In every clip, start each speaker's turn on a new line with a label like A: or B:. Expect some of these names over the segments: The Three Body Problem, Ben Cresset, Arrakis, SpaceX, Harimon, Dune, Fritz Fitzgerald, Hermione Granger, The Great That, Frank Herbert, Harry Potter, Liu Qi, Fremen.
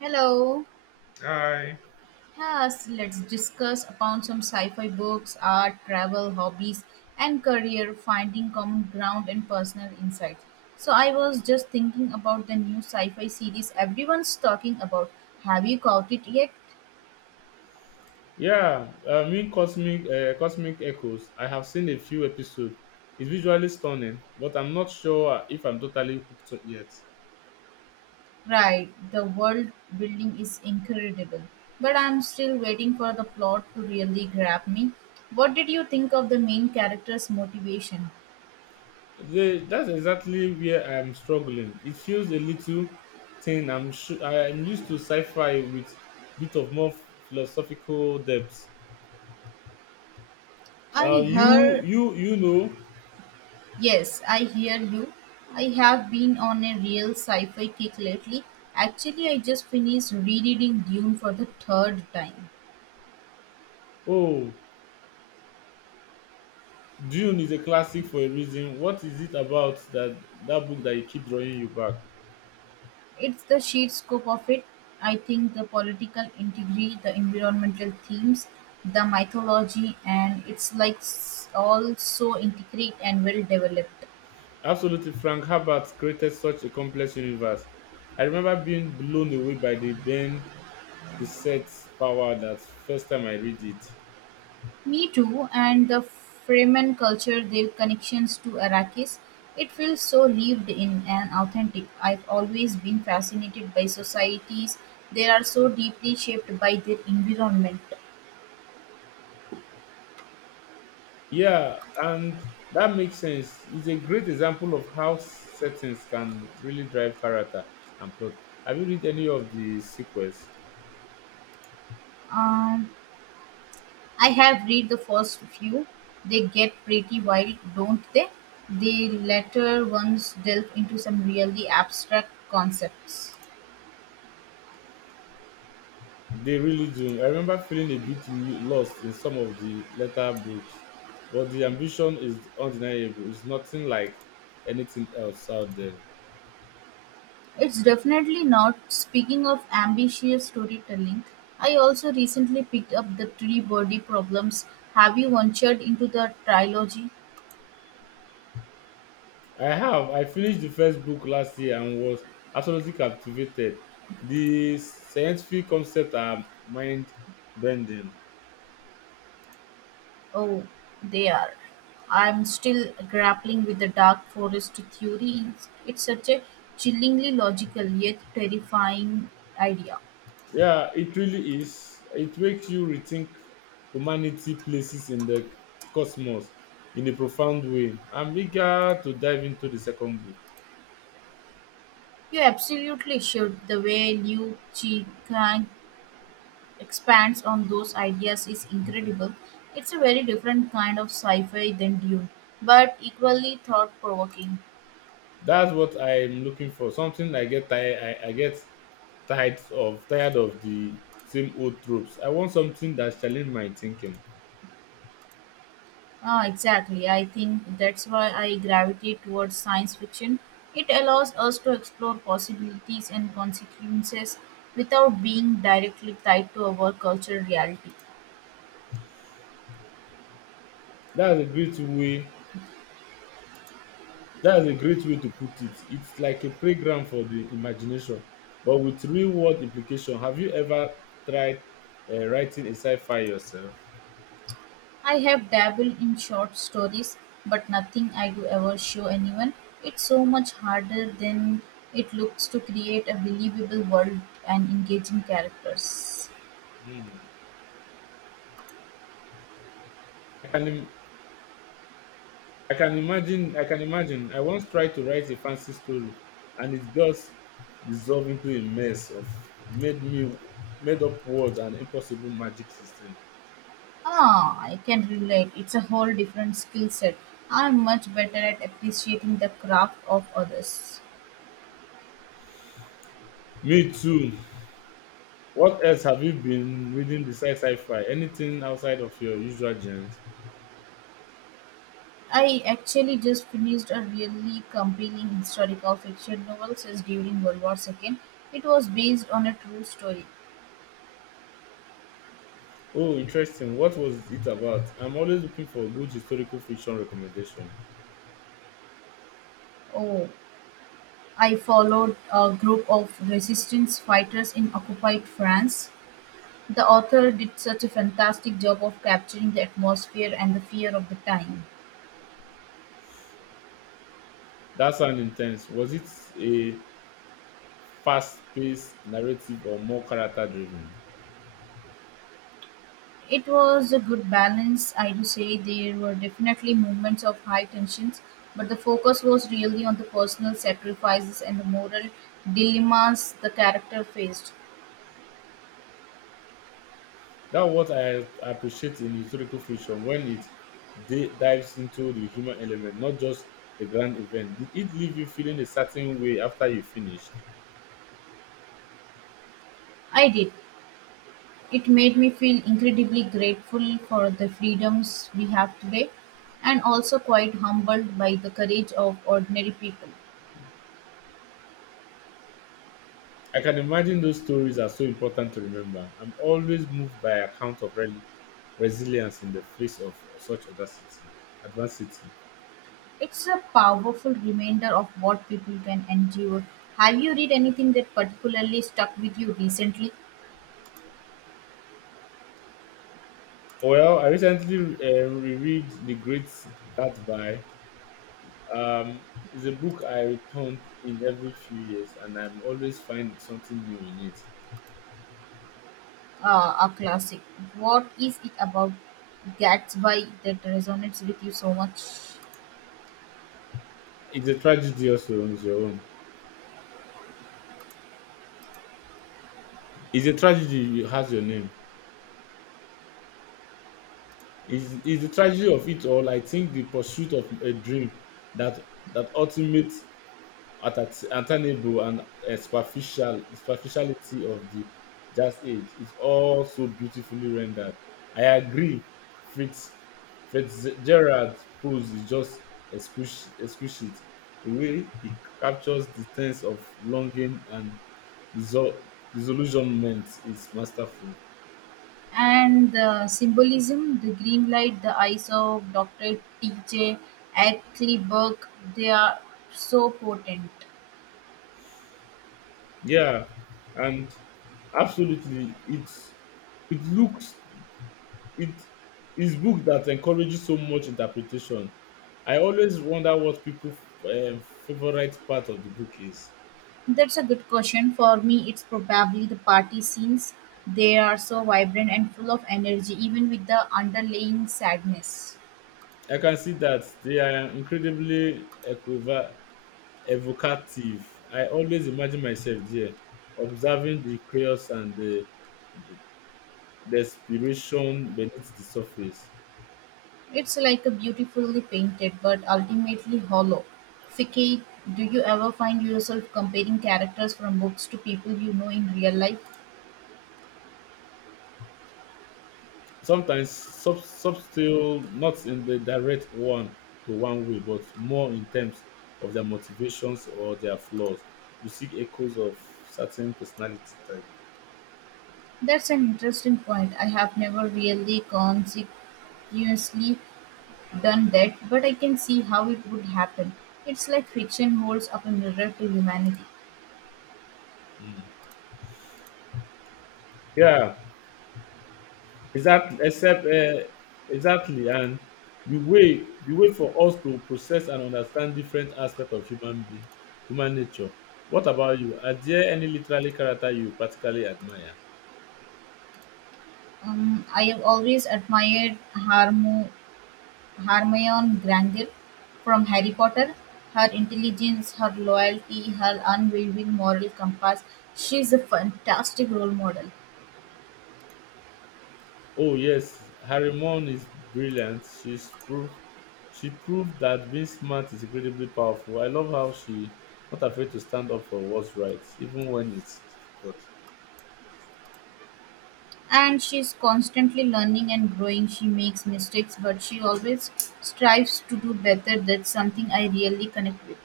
A: Hello.
B: Hi.
A: Yes, let's discuss upon some sci-fi books, art, travel, hobbies, and career, finding common ground and personal insights. So I was just thinking about the new sci-fi series everyone's talking about. Have you caught it yet?
B: Yeah, I mean cosmic cosmic echoes. I have seen a few episodes. It's visually stunning, but I'm not sure if I'm totally hooked yet.
A: Right, the world building is incredible. But I'm still waiting for the plot to really grab me. What did you think of the main character's motivation?
B: That's exactly where I'm struggling. It feels a little thin. I'm used to sci-fi with bit of more philosophical depth. Uh,
A: I
B: you
A: heard.
B: you you know.
A: Yes, I hear you. I have been on a real sci fi kick lately. Actually, I just finished rereading Dune for the third time.
B: Oh, Dune is a classic for a reason. What is it about that book that you keep drawing you back?
A: It's the sheer scope of it. I think the political integrity, the environmental themes, the mythology, and it's like all so intricate and well developed.
B: Absolutely, Frank Herbert created such a complex universe. I remember being blown away by the Ben Cresset's power that first time I read it.
A: Me too, and the Fremen culture, their connections to Arrakis. It feels so lived in and authentic. I've always been fascinated by societies. They are so deeply shaped by their environment.
B: Yeah, and that makes sense. It's a great example of how settings can really drive character and plot. Have you read any of the sequels?
A: Um, I have read the first few. They get pretty wild, don't they? The latter ones delve into some really abstract concepts.
B: They really do. I remember feeling a bit lost in some of the later books, but the ambition is undeniable. It's nothing like anything else out there.
A: It's definitely not. Speaking of ambitious storytelling, I also recently picked up The Three Body Problems. Have you ventured into the trilogy?
B: I have. I finished the first book last year and was absolutely captivated. The scientific concepts are mind bending.
A: Oh, they are. I'm still grappling with the dark forest theory. It's such a chillingly logical yet terrifying idea.
B: Yeah, it really is. It makes you rethink humanity places in the cosmos in a profound way. I'm eager to dive into the second book.
A: You absolutely should. The way Liu Qi expands on those ideas is incredible. It's a very different kind of sci-fi than Dune, but equally thought-provoking.
B: That's what I'm looking for. Something I get tired. I get tired of the same old tropes. I want something that challenge my thinking.
A: Ah, exactly. I think that's why I gravitate towards science fiction. It allows us to explore possibilities and consequences without being directly tied to our cultural reality.
B: That's a great way That's a great way to put it. It's like a playground for the imagination, but with real world implication. Have you ever tried writing a sci-fi yourself?
A: I have dabbled in short stories, but nothing I do ever show anyone. It's so much harder than it looks to create a believable world and engaging characters.
B: Hmm. I can im- I can imagine I can imagine. I once tried to write a fancy story, and it just dissolved into a mess of made me made up words and impossible magic system.
A: Ah, I can relate. It's a whole different skill set. I'm much better at appreciating the craft of others.
B: Me too. What else have you been reading besides sci-fi? Anything outside of your usual genre?
A: I actually just finished a really compelling historical fiction novel set during World War II. It was based on a true story.
B: Oh, interesting. What was it about? I'm always looking for good historical fiction recommendation.
A: Oh, I followed a group of resistance fighters in occupied France. The author did such a fantastic job of capturing the atmosphere and the fear of the time.
B: That sounds intense. Was it a fast-paced narrative or more character-driven?
A: It was a good balance, I do say. There were definitely moments of high tensions, but the focus was really on the personal sacrifices and the moral dilemmas the character faced.
B: That's what I appreciate in historical fiction when it dives into the human element, not just the grand event. Did it leave you feeling a certain way after you finished?
A: I did. It made me feel incredibly grateful for the freedoms we have today and also quite humbled by the courage of ordinary people.
B: I can imagine those stories are so important to remember. I'm always moved by accounts of resilience in the face of such audacity, adversity.
A: It's a powerful reminder of what people can endure. Have you read anything that particularly stuck with you recently?
B: Well, I recently reread The Great That by. Um, it's a book I return in every few years, and I'm always find something new in it.
A: A classic. What is it about Gatsby that resonates with you so much?
B: It's a tragedy also on its your own. It's a tragedy it has your name. It's the tragedy of it all. I think the pursuit of a dream that that attainable and superficiality of the jazz age is also beautifully rendered. I agree, Fritz Fitzgerald's pose is just exquisite. The way he captures the sense of longing and disol- disillusionment is masterful.
A: And the symbolism, the green light, the eyes of Dr. T.J. Eckleburg, they are so potent.
B: Yeah, and absolutely, it's it looks It his book that encourages so much interpretation. I always wonder what people's uh, favorite part of the book is.
A: That's a good question. For me, it's probably the party scenes. They are so vibrant and full of energy, even with the underlying sadness.
B: I can see that they are incredibly evocative. I always imagine myself there, observing the chaos and the desperation beneath the surface.
A: It's like a beautifully painted but ultimately hollow. Fiki, do you ever find yourself comparing characters from books to people you know in real life?
B: Sometimes subtle, not in the direct one to one way, but more in terms of their motivations or their flaws, you see echoes of certain personality type.
A: That's an interesting point. I have never really consequently done that, but I can see how it would happen. It's like fiction holds up a mirror to humanity.
B: Mm. Yeah, exactly except uh, exactly, and the way for us to process and understand different aspects of human nature. What about you, are there any literary character you practically admire?
A: I have always admired Hermione Granger from Harry Potter. Her intelligence, her loyalty, her unwavering moral compass. She's a fantastic role model.
B: Oh yes, Harimon is brilliant. She's proof. She proved that being smart is incredibly powerful. I love how she not afraid to stand up for what's right, even when it's difficult.
A: And she's constantly learning and growing. She makes mistakes, but she always strives to do better. That's something I really connect with.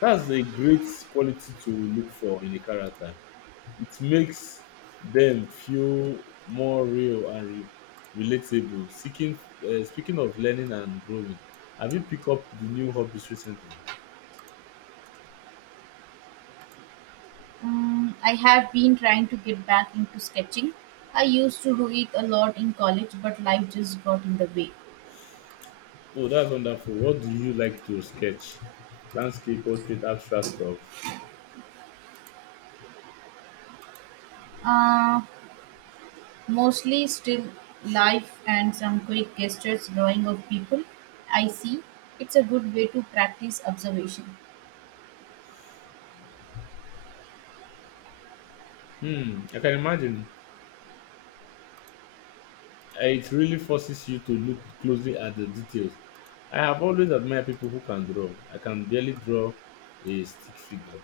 B: That's a great quality to look for in a character. It makes them feel more real and relatable. Speaking of learning and growing, have you picked up the new hobbies recently?
A: I have been trying to get back into sketching. I used to do it a lot in college, but life just got in the way.
B: Oh, that's wonderful. What do you like to sketch? Landscape, portrait, abstract stuff?
A: uh, mostly still life and some quick gestures drawing of people. I see, it's a good way to practice observation.
B: Hmm, I can imagine. It really forces you to look closely at the details. I have always admired people who can draw. I can barely draw a stick figure.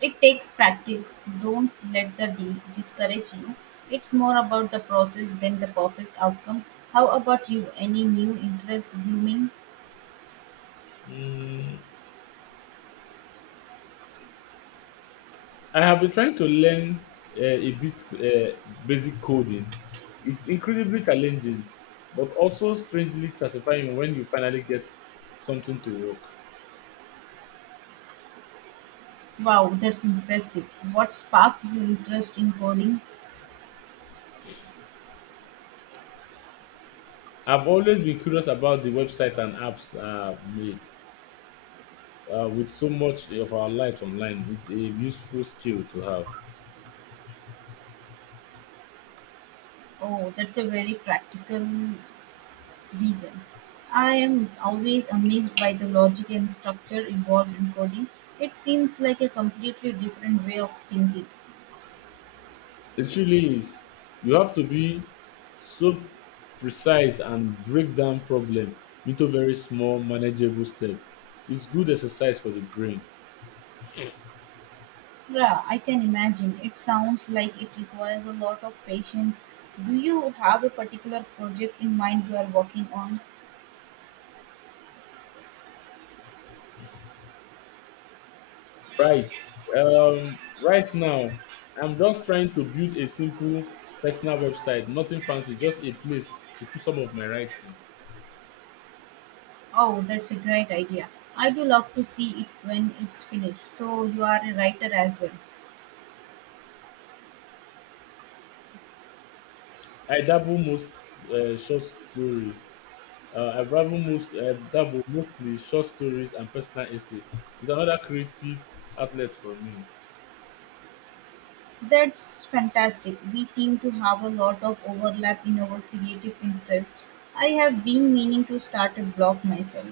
A: It takes practice. Don't let the deal discourage you. It's more about the process than the perfect outcome. How about you? Any new interest blooming?
B: Hmm, I have been trying to learn a bit basic coding. It's incredibly challenging, but also strangely satisfying when you finally get something to work.
A: Wow, that's impressive. What sparked your interest in coding?
B: I've always been curious about the website and apps are made. With so much of our life online, it's a useful skill to have.
A: Oh, that's a very practical reason. I am always amazed by the logic and structure involved in coding. It seems like a completely different way of thinking.
B: It really is. You have to be so precise and break down problem into very small, manageable step. It's good exercise for the brain.
A: Yeah, I can imagine. It sounds like it requires a lot of patience. Do you have a particular project in mind you are working on?
B: Right. Right now, I'm just trying to build a simple personal website. Nothing fancy, just a place to put some of my writing.
A: Oh, that's a great idea. I do love to see it when it's finished. So, you are a writer as well.
B: I dabble most short story. I dabble most dabble mostly short stories and personal essay. It's another creative outlet for me.
A: That's fantastic. We seem to have a lot of overlap in our creative interests. I have been meaning to start a blog myself.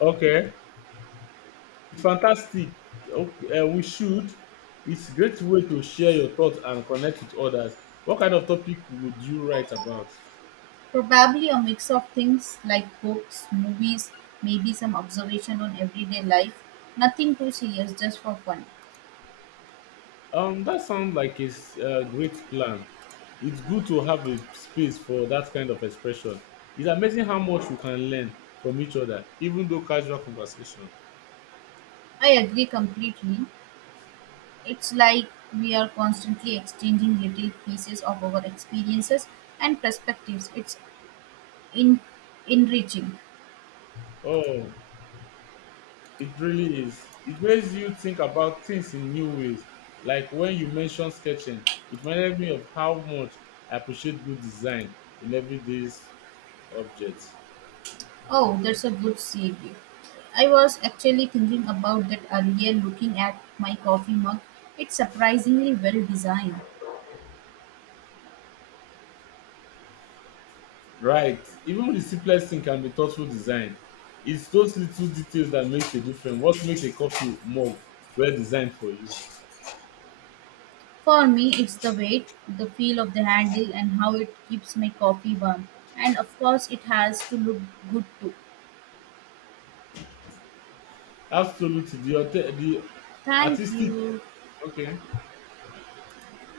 B: Okay, it's fantastic. Okay, we should. It's a great way to share your thoughts and connect with others. What kind of topic would you write about?
A: Probably a mix of things like books, movies, maybe some observation on everyday life. Nothing too serious, just for fun.
B: That sounds like a great plan. It's good to have a space for that kind of expression. It's amazing how much we can learn from each other, even though casual conversation.
A: I agree completely. It's like we are constantly exchanging little pieces of our experiences and perspectives. It's in enriching.
B: Oh, it really is. It makes you think about things in new ways. Like when you mentioned sketching, it reminded me of how much I appreciate good design in everyday's objects.
A: Oh, that's a good segue. I was actually thinking about that earlier looking at my coffee mug. It's surprisingly well designed.
B: Right. Even the simplest thing can be thoughtful design. It's those little details that makes a difference. What makes a coffee mug well designed for you?
A: For me, it's the weight, the feel of the handle, and how it keeps my coffee warm. And of course, it has to look good too.
B: Absolutely. The
A: Thank
B: artistic.
A: you.
B: Okay.